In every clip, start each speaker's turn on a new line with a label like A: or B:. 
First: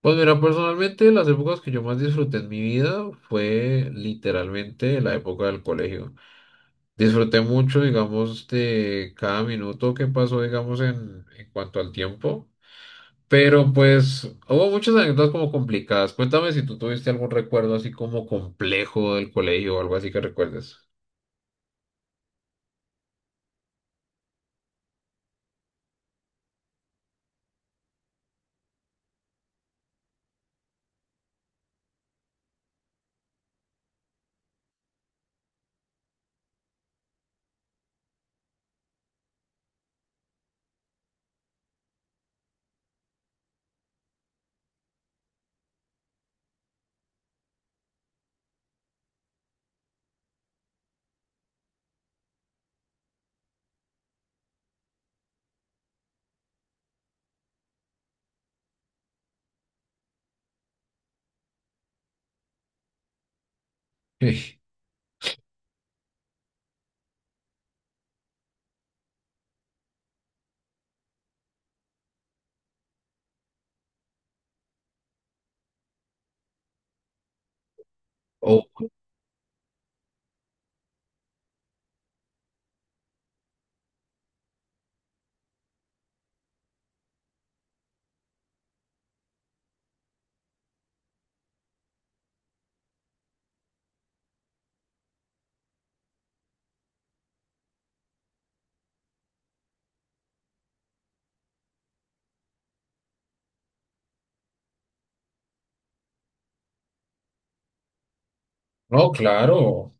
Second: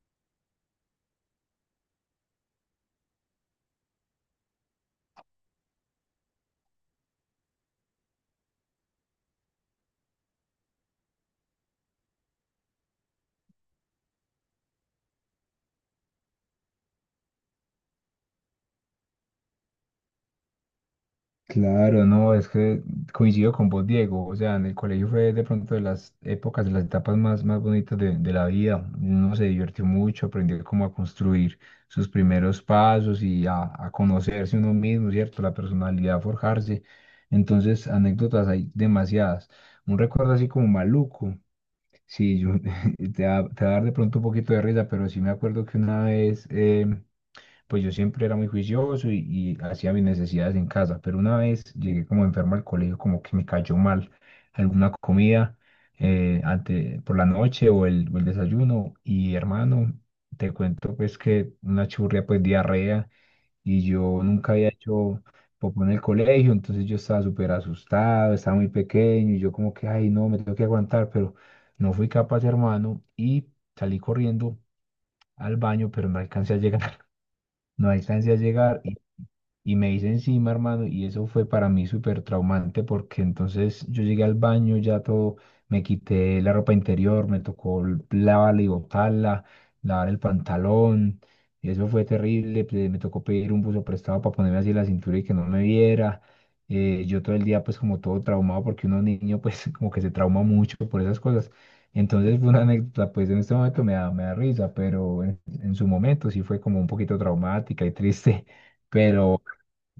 A: Pues mira, personalmente las épocas que yo más disfruté en mi vida fue literalmente la época del colegio. Disfruté mucho, digamos, de cada minuto que pasó, digamos, en cuanto al tiempo. Pero pues hubo muchas anécdotas como complicadas. Cuéntame si tú tuviste algún recuerdo así como complejo del colegio o algo así que recuerdes.
B: Claro, no, es que coincido con vos, Diego. O sea, en el colegio fue de pronto de las épocas, de las etapas más bonitas de la vida. Uno se divirtió mucho, aprendió cómo a construir sus primeros pasos y a conocerse uno mismo, ¿cierto? La personalidad, forjarse. Entonces, anécdotas hay demasiadas. Un recuerdo así como maluco. Sí, yo, te va a dar de pronto un poquito de risa, pero sí me acuerdo que una vez. Pues yo siempre era muy juicioso y hacía mis necesidades en casa, pero una vez llegué como enfermo al colegio, como que me cayó mal alguna comida, por la noche o o el desayuno, y hermano, te cuento pues que una churria, pues diarrea, y yo nunca
A: Sí.
B: había hecho popó en el colegio. Entonces yo estaba súper asustado, estaba muy pequeño y yo como que, ay no, me tengo que aguantar, pero no fui capaz, hermano, y salí corriendo al baño, pero no alcancé a llegar. No alcancé a
A: Oh,
B: llegar y me hice encima, hermano, y eso fue para mí súper traumante, porque entonces yo llegué al baño, ya todo, me quité la ropa interior, me tocó lavarla y botarla, lavar el pantalón, y eso fue terrible. Me tocó pedir un buzo prestado para ponerme así la cintura y que no me viera. Yo todo el día pues como todo traumado, porque uno niño pues como que se trauma mucho por esas cosas. Entonces fue una anécdota, pues en este momento me da risa, pero en su momento sí fue como un poquito traumática y triste.
A: no,
B: Pero
A: claro.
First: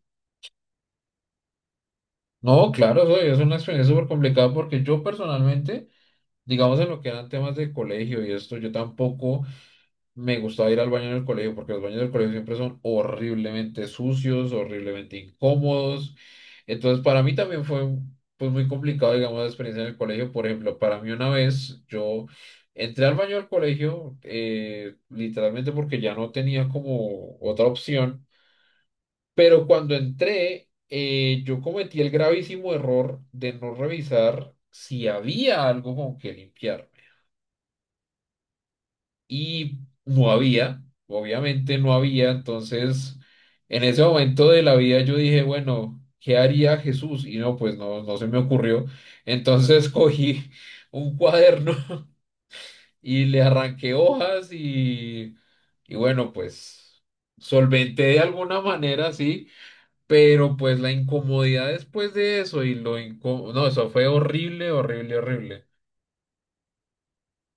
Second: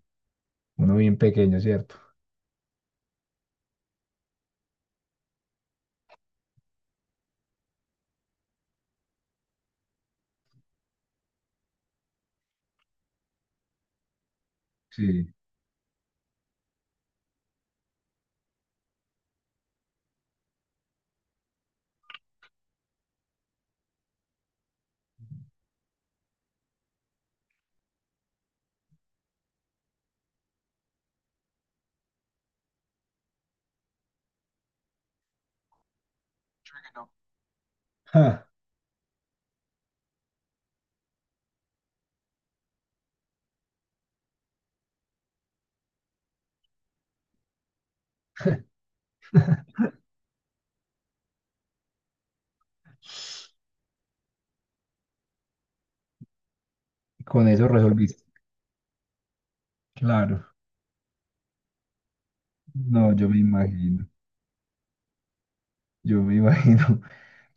B: uno bien pequeño, ¿cierto?
A: No, claro, eso es una experiencia súper complicada porque yo personalmente, digamos en lo que eran temas de colegio y esto, yo tampoco. Me gustaba ir al baño en el colegio porque los baños del colegio siempre son horriblemente sucios, horriblemente
B: Sí.
A: incómodos. Entonces, para mí también fue pues, muy complicado, digamos, la experiencia en el colegio. Por ejemplo, para mí una vez yo entré al baño del colegio literalmente porque ya no tenía como otra opción. Pero cuando entré, yo cometí el gravísimo error de no revisar si había algo con que limpiarme.
B: Ja.
A: Y no había, obviamente no había, entonces en ese momento de la vida yo dije, bueno, ¿qué haría Jesús? Y no, pues no, no se me ocurrió, entonces cogí un cuaderno y le arranqué hojas y bueno, pues
B: Con eso
A: solventé de
B: resolviste.
A: alguna manera, sí,
B: Claro.
A: pero pues la incomodidad después de eso y lo
B: No, yo me
A: incó- no, eso fue
B: imagino.
A: horrible, horrible, horrible.
B: Yo me imagino.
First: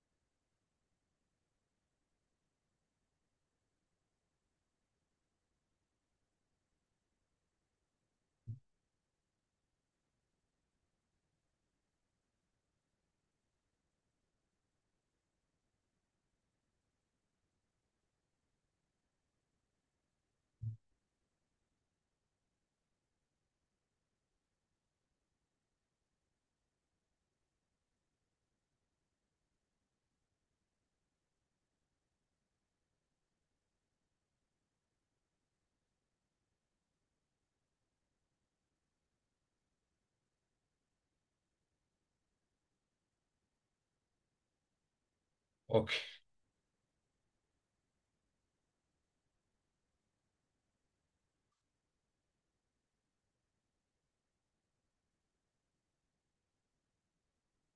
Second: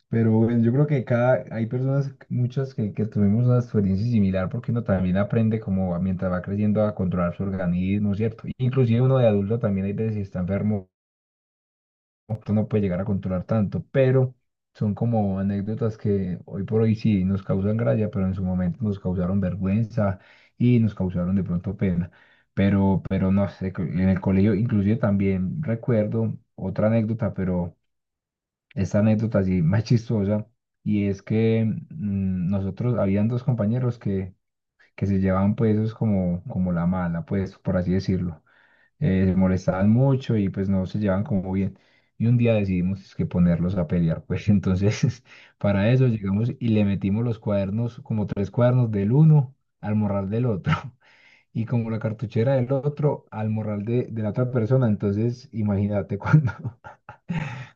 B: Pero bueno, yo creo que hay personas, muchas que tuvimos una experiencia similar, porque uno también aprende como mientras va creciendo a controlar su organismo, ¿cierto? Inclusive uno de adulto también hay veces, si está enfermo tú no puedes llegar a controlar tanto, pero son como anécdotas que hoy por hoy sí nos causan gracia, pero en su momento nos causaron vergüenza y nos causaron de pronto pena. Pero no sé, en el colegio inclusive también recuerdo otra anécdota, pero esta anécdota sí más chistosa, y es que nosotros, habían dos compañeros que se llevaban, pues eso es como, como la mala, pues por así decirlo. Se molestaban mucho y pues no se llevaban como bien. Y un día decidimos es que ponerlos a pelear, pues entonces para
A: Ok,
B: eso llegamos y le metimos los cuadernos, como tres cuadernos del uno al morral del otro. Y como la cartuchera del otro al morral de la otra persona, entonces imagínate cuando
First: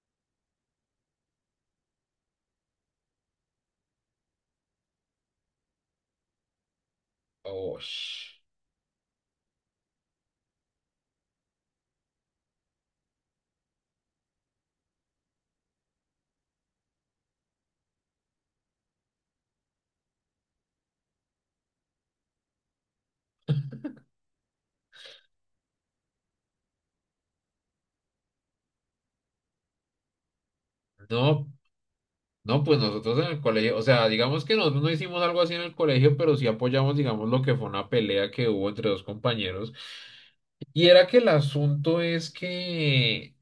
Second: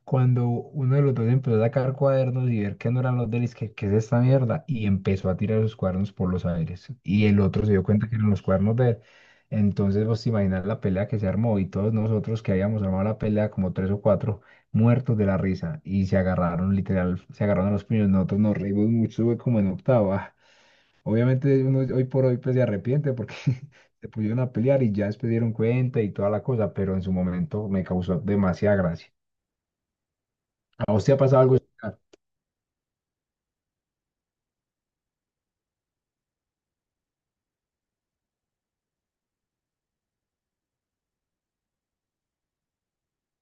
B: uno de los dos empezó a sacar cuadernos y ver que no eran los de él, es que, ¿qué es esta mierda? Y empezó a tirar los cuadernos por los aires. Y el otro se
A: oh,
B: dio cuenta que eran los cuadernos de él. Entonces, vos te imaginas la pelea que se armó, y todos nosotros que habíamos armado la pelea, como tres o cuatro, muertos de la risa. Y se agarraron, literal, se agarraron a los puños. Nosotros nos reímos mucho, fue como en octava. Obviamente, uno hoy por hoy pues se arrepiente porque se pusieron a pelear y ya después dieron cuenta y toda la cosa, pero en su momento me causó demasiada gracia. ¿A usted ha pasado
A: no.
B: algo similar?
A: No, pues nosotros en el colegio, o sea, digamos que nosotros no hicimos algo así en el colegio, pero sí apoyamos, digamos, lo que fue una pelea que hubo entre dos compañeros. Y era que el asunto es que,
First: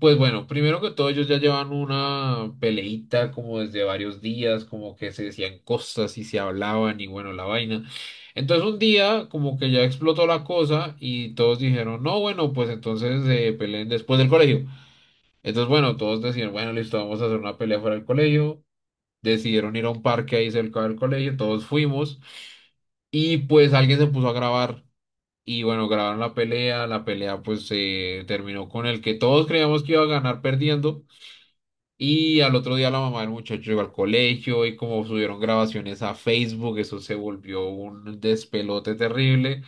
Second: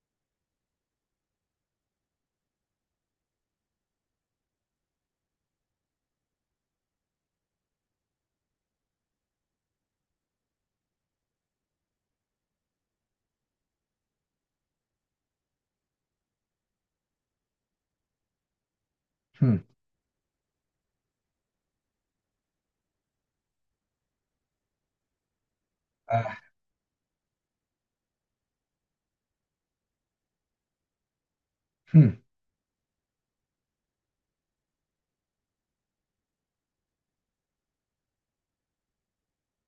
A: pues bueno, primero que todo, ellos ya llevan una peleita como desde varios días, como que se decían cosas y se hablaban y bueno, la vaina. Entonces un día como que ya explotó la cosa y todos dijeron, no, bueno, pues entonces peleen después del colegio. Entonces, bueno, todos decían, bueno, listo, vamos a hacer una pelea fuera del colegio,
B: Hmm,
A: decidieron ir a un parque ahí cerca del colegio, todos fuimos y pues alguien se puso a grabar y bueno, grabaron
B: Ah,
A: la pelea pues se terminó con el que todos creíamos que iba a ganar perdiendo,
B: hmm,
A: y al otro día la mamá del muchacho llegó al colegio y como subieron grabaciones a Facebook, eso se volvió un despelote terrible.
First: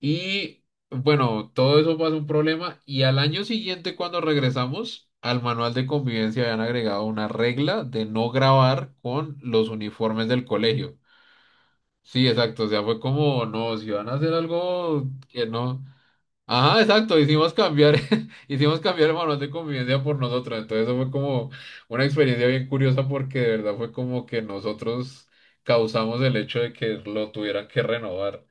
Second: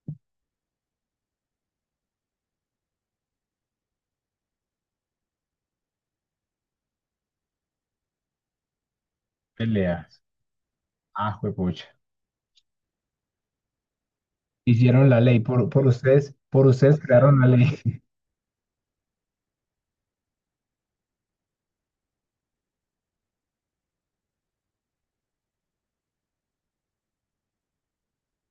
A: Y bueno, todo eso pasa un problema y al año siguiente cuando regresamos al manual de convivencia habían agregado una regla de no grabar con los
B: Peleas.
A: uniformes del colegio.
B: Ah, juepucha.
A: Sí, exacto, o sea, fue como, no, si van a hacer algo
B: Hicieron la ley
A: que no.
B: por
A: Ajá,
B: ustedes
A: exacto,
B: crearon la
A: hicimos
B: ley.
A: cambiar, hicimos cambiar el manual de convivencia por nosotros, entonces eso fue como una experiencia bien curiosa porque de verdad fue como que nosotros causamos el hecho de que lo tuvieran que renovar.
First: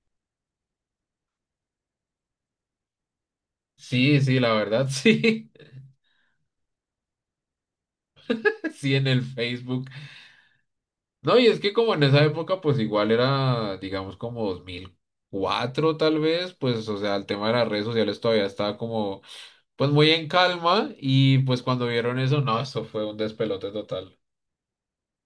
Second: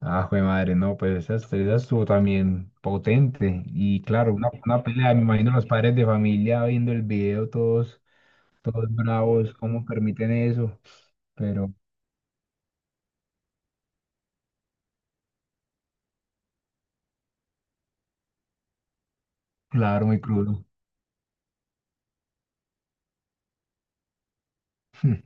B: Ah, jue madre, no, pues esa estuvo también potente. Y
A: Sí,
B: claro,
A: sí, la
B: una
A: verdad,
B: pelea, me
A: sí.
B: imagino los padres de familia viendo el video, todos, todos
A: Sí, en el
B: bravos, cómo
A: Facebook.
B: permiten eso.
A: No, y es que
B: Pero
A: como en esa época, pues igual era, digamos, como 2004 tal vez, pues, o sea, el tema de las redes sociales todavía estaba como, pues
B: claro,
A: muy
B: muy
A: en
B: crudo.
A: calma y pues cuando vieron eso, no, eso fue un despelote total.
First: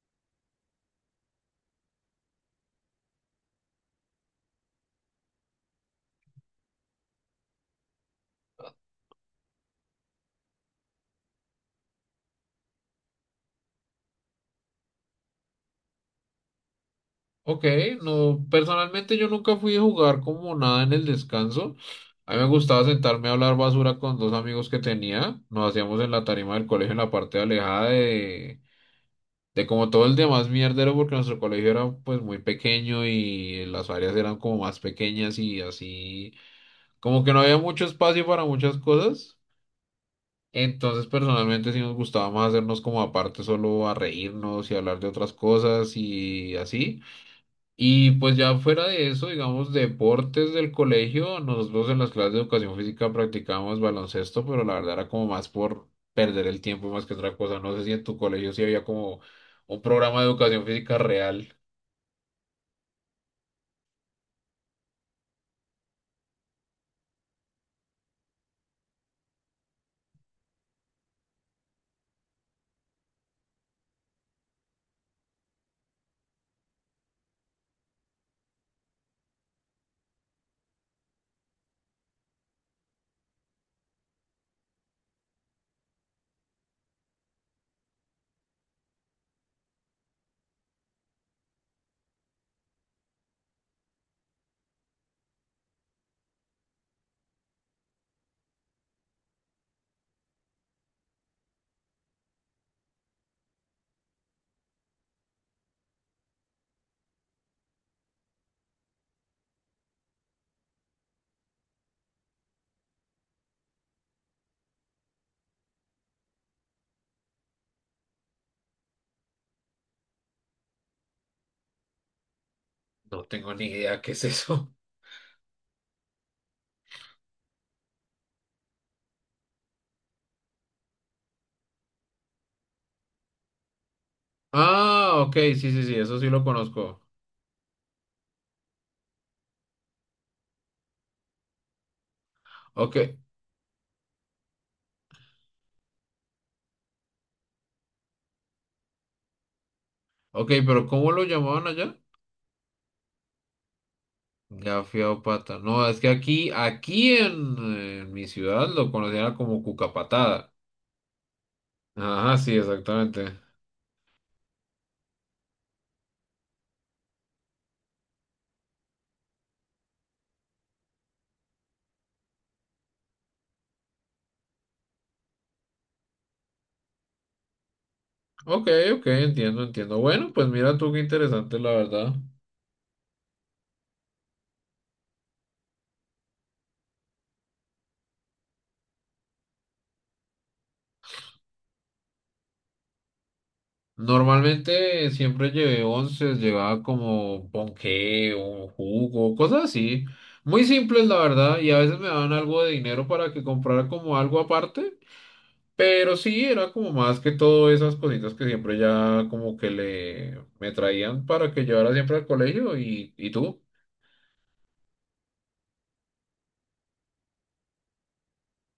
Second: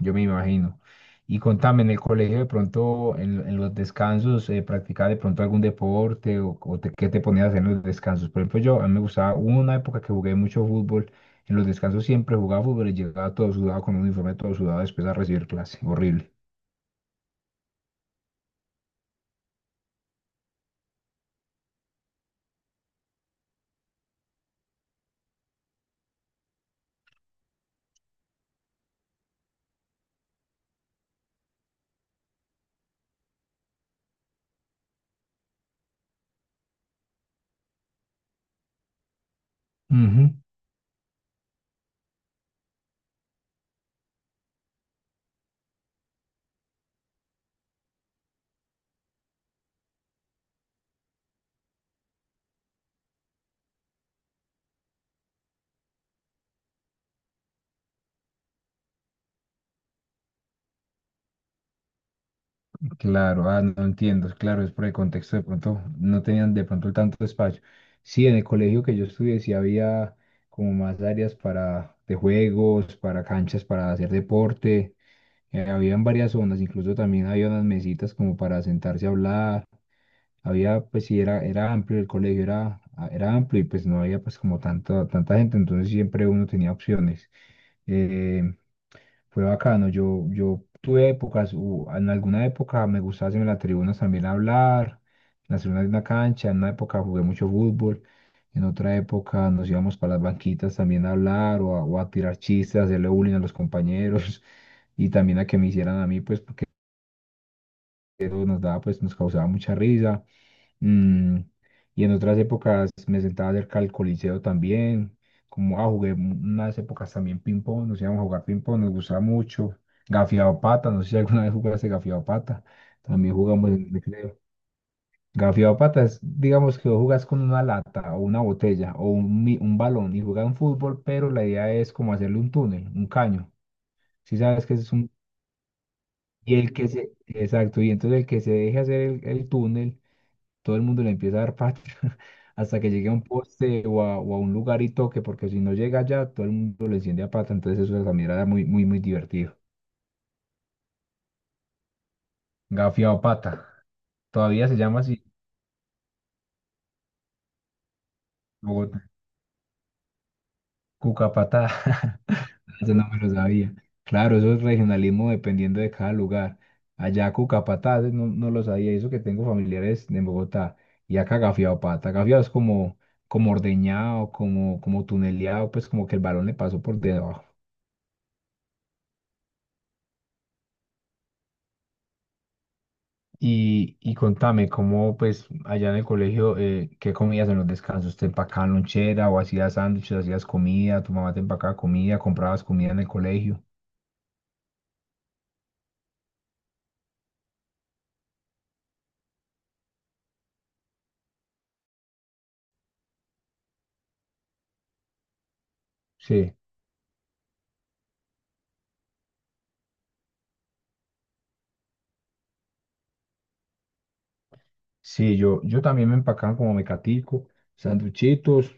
B: Yo me imagino. Y contame, en el colegio de pronto, en los descansos, ¿practicabas de pronto algún deporte o, qué te ponías a hacer en los descansos? Por ejemplo, yo, a mí me gustaba, hubo una época que jugué mucho fútbol, en los descansos siempre jugaba fútbol y llegaba todo sudado con un uniforme todo sudado después a recibir clase, horrible.
A: Ok, no, personalmente yo nunca fui a jugar como nada en el descanso. A mí me gustaba sentarme a hablar basura con dos amigos que tenía. Nos hacíamos en la tarima del colegio en la parte alejada de como todo el demás mierdero, porque nuestro colegio era pues muy pequeño y las áreas eran como más pequeñas y así, como que no había mucho espacio para muchas cosas.
B: Ujú.
A: Entonces, personalmente sí nos gustaba más hacernos como aparte solo a reírnos y hablar de otras cosas y así. Y pues ya fuera de eso, digamos, deportes del colegio, nosotros en las clases de educación física practicábamos baloncesto, pero la verdad era como más por perder el tiempo más que otra cosa. No sé si en tu colegio sí había como un programa de educación física real.
B: Claro, ah, no entiendo, claro, es por el contexto, de pronto no tenían de pronto tanto espacio. Sí, en el colegio que yo estudié sí había como más áreas para de juegos, para canchas, para hacer deporte. Habían varias zonas, incluso también había unas mesitas como para sentarse a hablar, había, pues sí, era amplio el colegio, ah, era amplio y pues no había pues como tanta gente, entonces siempre uno tenía opciones. Eh, Fue bacano, yo tuve épocas, en alguna época me gustaba hacerme en las tribunas también hablar, en las tribunas de una cancha, en una época jugué mucho fútbol, en otra época nos íbamos para las banquitas también a hablar o o a tirar chistes, a hacerle bullying a los compañeros y también a que me hicieran a mí, pues porque eso nos daba, pues nos causaba mucha risa. Mm, y en otras épocas me sentaba cerca del Coliseo también, como ah, jugué unas épocas también ping-pong, nos íbamos a jugar ping-pong, nos gustaba mucho. Gafiado pata, no sé si alguna vez jugaste gafiado pata,
A: No
B: también
A: tengo ni
B: jugamos en el
A: idea qué es
B: recreo.
A: eso.
B: Gafiado pata es, digamos que vos jugás con una lata o una botella o un, un balón y jugás un fútbol, pero la idea es como hacerle un túnel, un caño. Si sabes que es un...
A: Ah, ok, sí, sí, sí, eso sí lo
B: Y el que
A: conozco.
B: se... Exacto, y entonces el que se deje hacer el túnel, todo el mundo le empieza a dar patria hasta que
A: Ok,
B: llegue a un poste o a un lugar y toque, porque si no llega allá, todo el mundo le enciende a pata, entonces eso también era muy, muy, muy divertido.
A: ok, pero ¿cómo lo llamaban allá?
B: Gafiao pata, todavía se llama
A: Gafiao
B: así.
A: pata. No, es que aquí, en mi ciudad lo
B: Bogotá,
A: conocían como cucapatada.
B: cucapatá,
A: Ajá, sí,
B: eso no me
A: exactamente.
B: lo sabía. Claro, eso es regionalismo dependiendo de cada lugar. Allá cucapatá, ese no, no lo sabía, y eso que tengo familiares en Bogotá, y acá gafiao pata, gafiao es como, como ordeñado, como, como tuneleado, pues como que el balón le pasó por debajo.
A: Ok, ok, entiendo, entiendo. Bueno, pues mira tú qué interesante, la verdad.
B: Y contame, ¿cómo pues allá en el colegio, qué comías en los descansos? ¿Te empacaban lonchera o hacías sándwiches, hacías comida? ¿Tu mamá te empacaba comida? ¿Comprabas comida en el colegio?
A: Normalmente siempre llevé once, llevaba como ponqué o jugo, cosas así. Muy simples, la verdad, y a veces me daban algo de dinero para que comprara como algo aparte, pero sí,
B: Sí,
A: era como más que todo esas cositas que siempre ya como que le me traían para que llevara siempre al colegio y tú.
B: sí, yo también me empacaban como mecatico, sanduchitos,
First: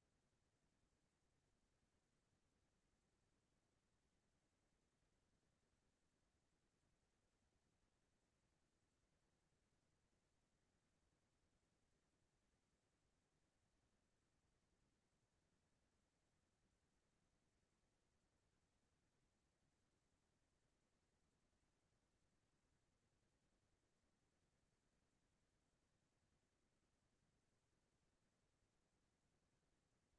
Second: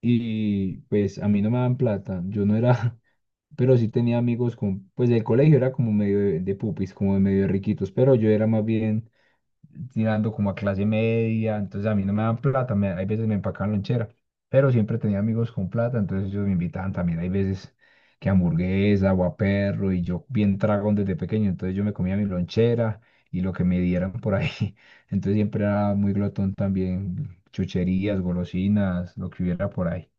B: y pues a mí no me daban plata, yo no era, pero sí tenía amigos con, pues el colegio era como medio de pupis, como de medio de riquitos, pero yo era más bien tirando como a clase media, entonces a mí no me dan plata, me, hay veces me empacaban lonchera, pero siempre tenía amigos con plata, entonces ellos me invitaban también, hay veces que hamburguesa, guaperro, y yo bien tragón desde pequeño, entonces yo me comía mi lonchera y lo que me dieran por ahí, entonces siempre era muy glotón también, chucherías, golosinas, lo que hubiera por ahí.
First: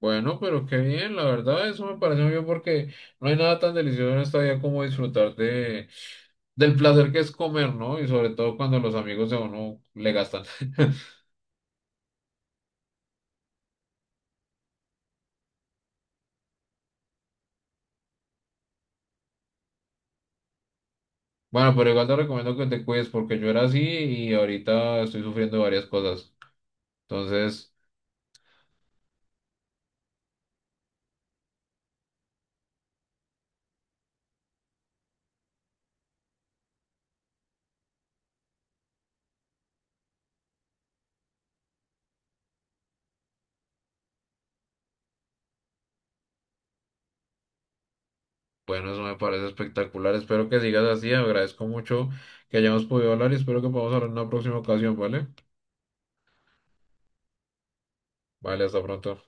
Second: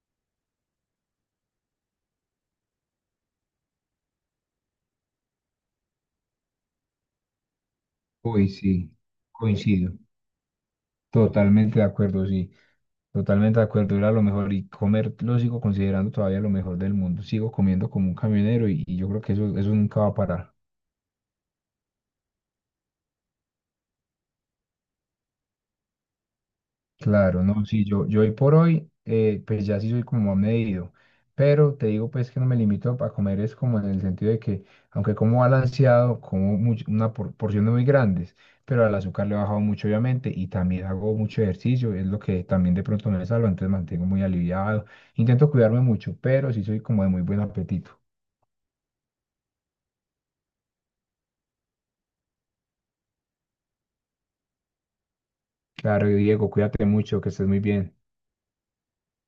A: Bueno, pero qué bien, la verdad, eso me parece muy bien porque no hay nada tan delicioso en esta vida como disfrutar de del placer que es comer, ¿no? Y sobre
B: Uy,
A: todo cuando
B: sí,
A: los amigos de uno
B: coincido,
A: le gastan.
B: totalmente de acuerdo, sí. Totalmente de acuerdo, era lo mejor, y comer lo sigo considerando todavía lo mejor del mundo. Sigo comiendo como un camionero y yo creo que eso nunca va a parar.
A: Bueno, pero igual te recomiendo que te cuides porque yo era así y ahorita estoy sufriendo varias cosas.
B: Claro, no,
A: Entonces,
B: sí, yo hoy por hoy, pues ya sí soy como más medido, pero te digo pues que no me limito a comer, es como en el sentido de que aunque como balanceado, como porciones muy grandes, pero al azúcar le he bajado mucho obviamente, y también hago mucho ejercicio, es lo que también de pronto me salva, entonces mantengo muy aliviado, intento cuidarme mucho, pero sí soy como de muy buen apetito.
A: bueno, eso me parece espectacular. Espero que sigas así. Agradezco mucho que hayamos podido hablar y espero que podamos hablar en una próxima ocasión, ¿vale?
B: Claro, Diego, cuídate mucho, que estés muy bien.
A: Vale, hasta pronto.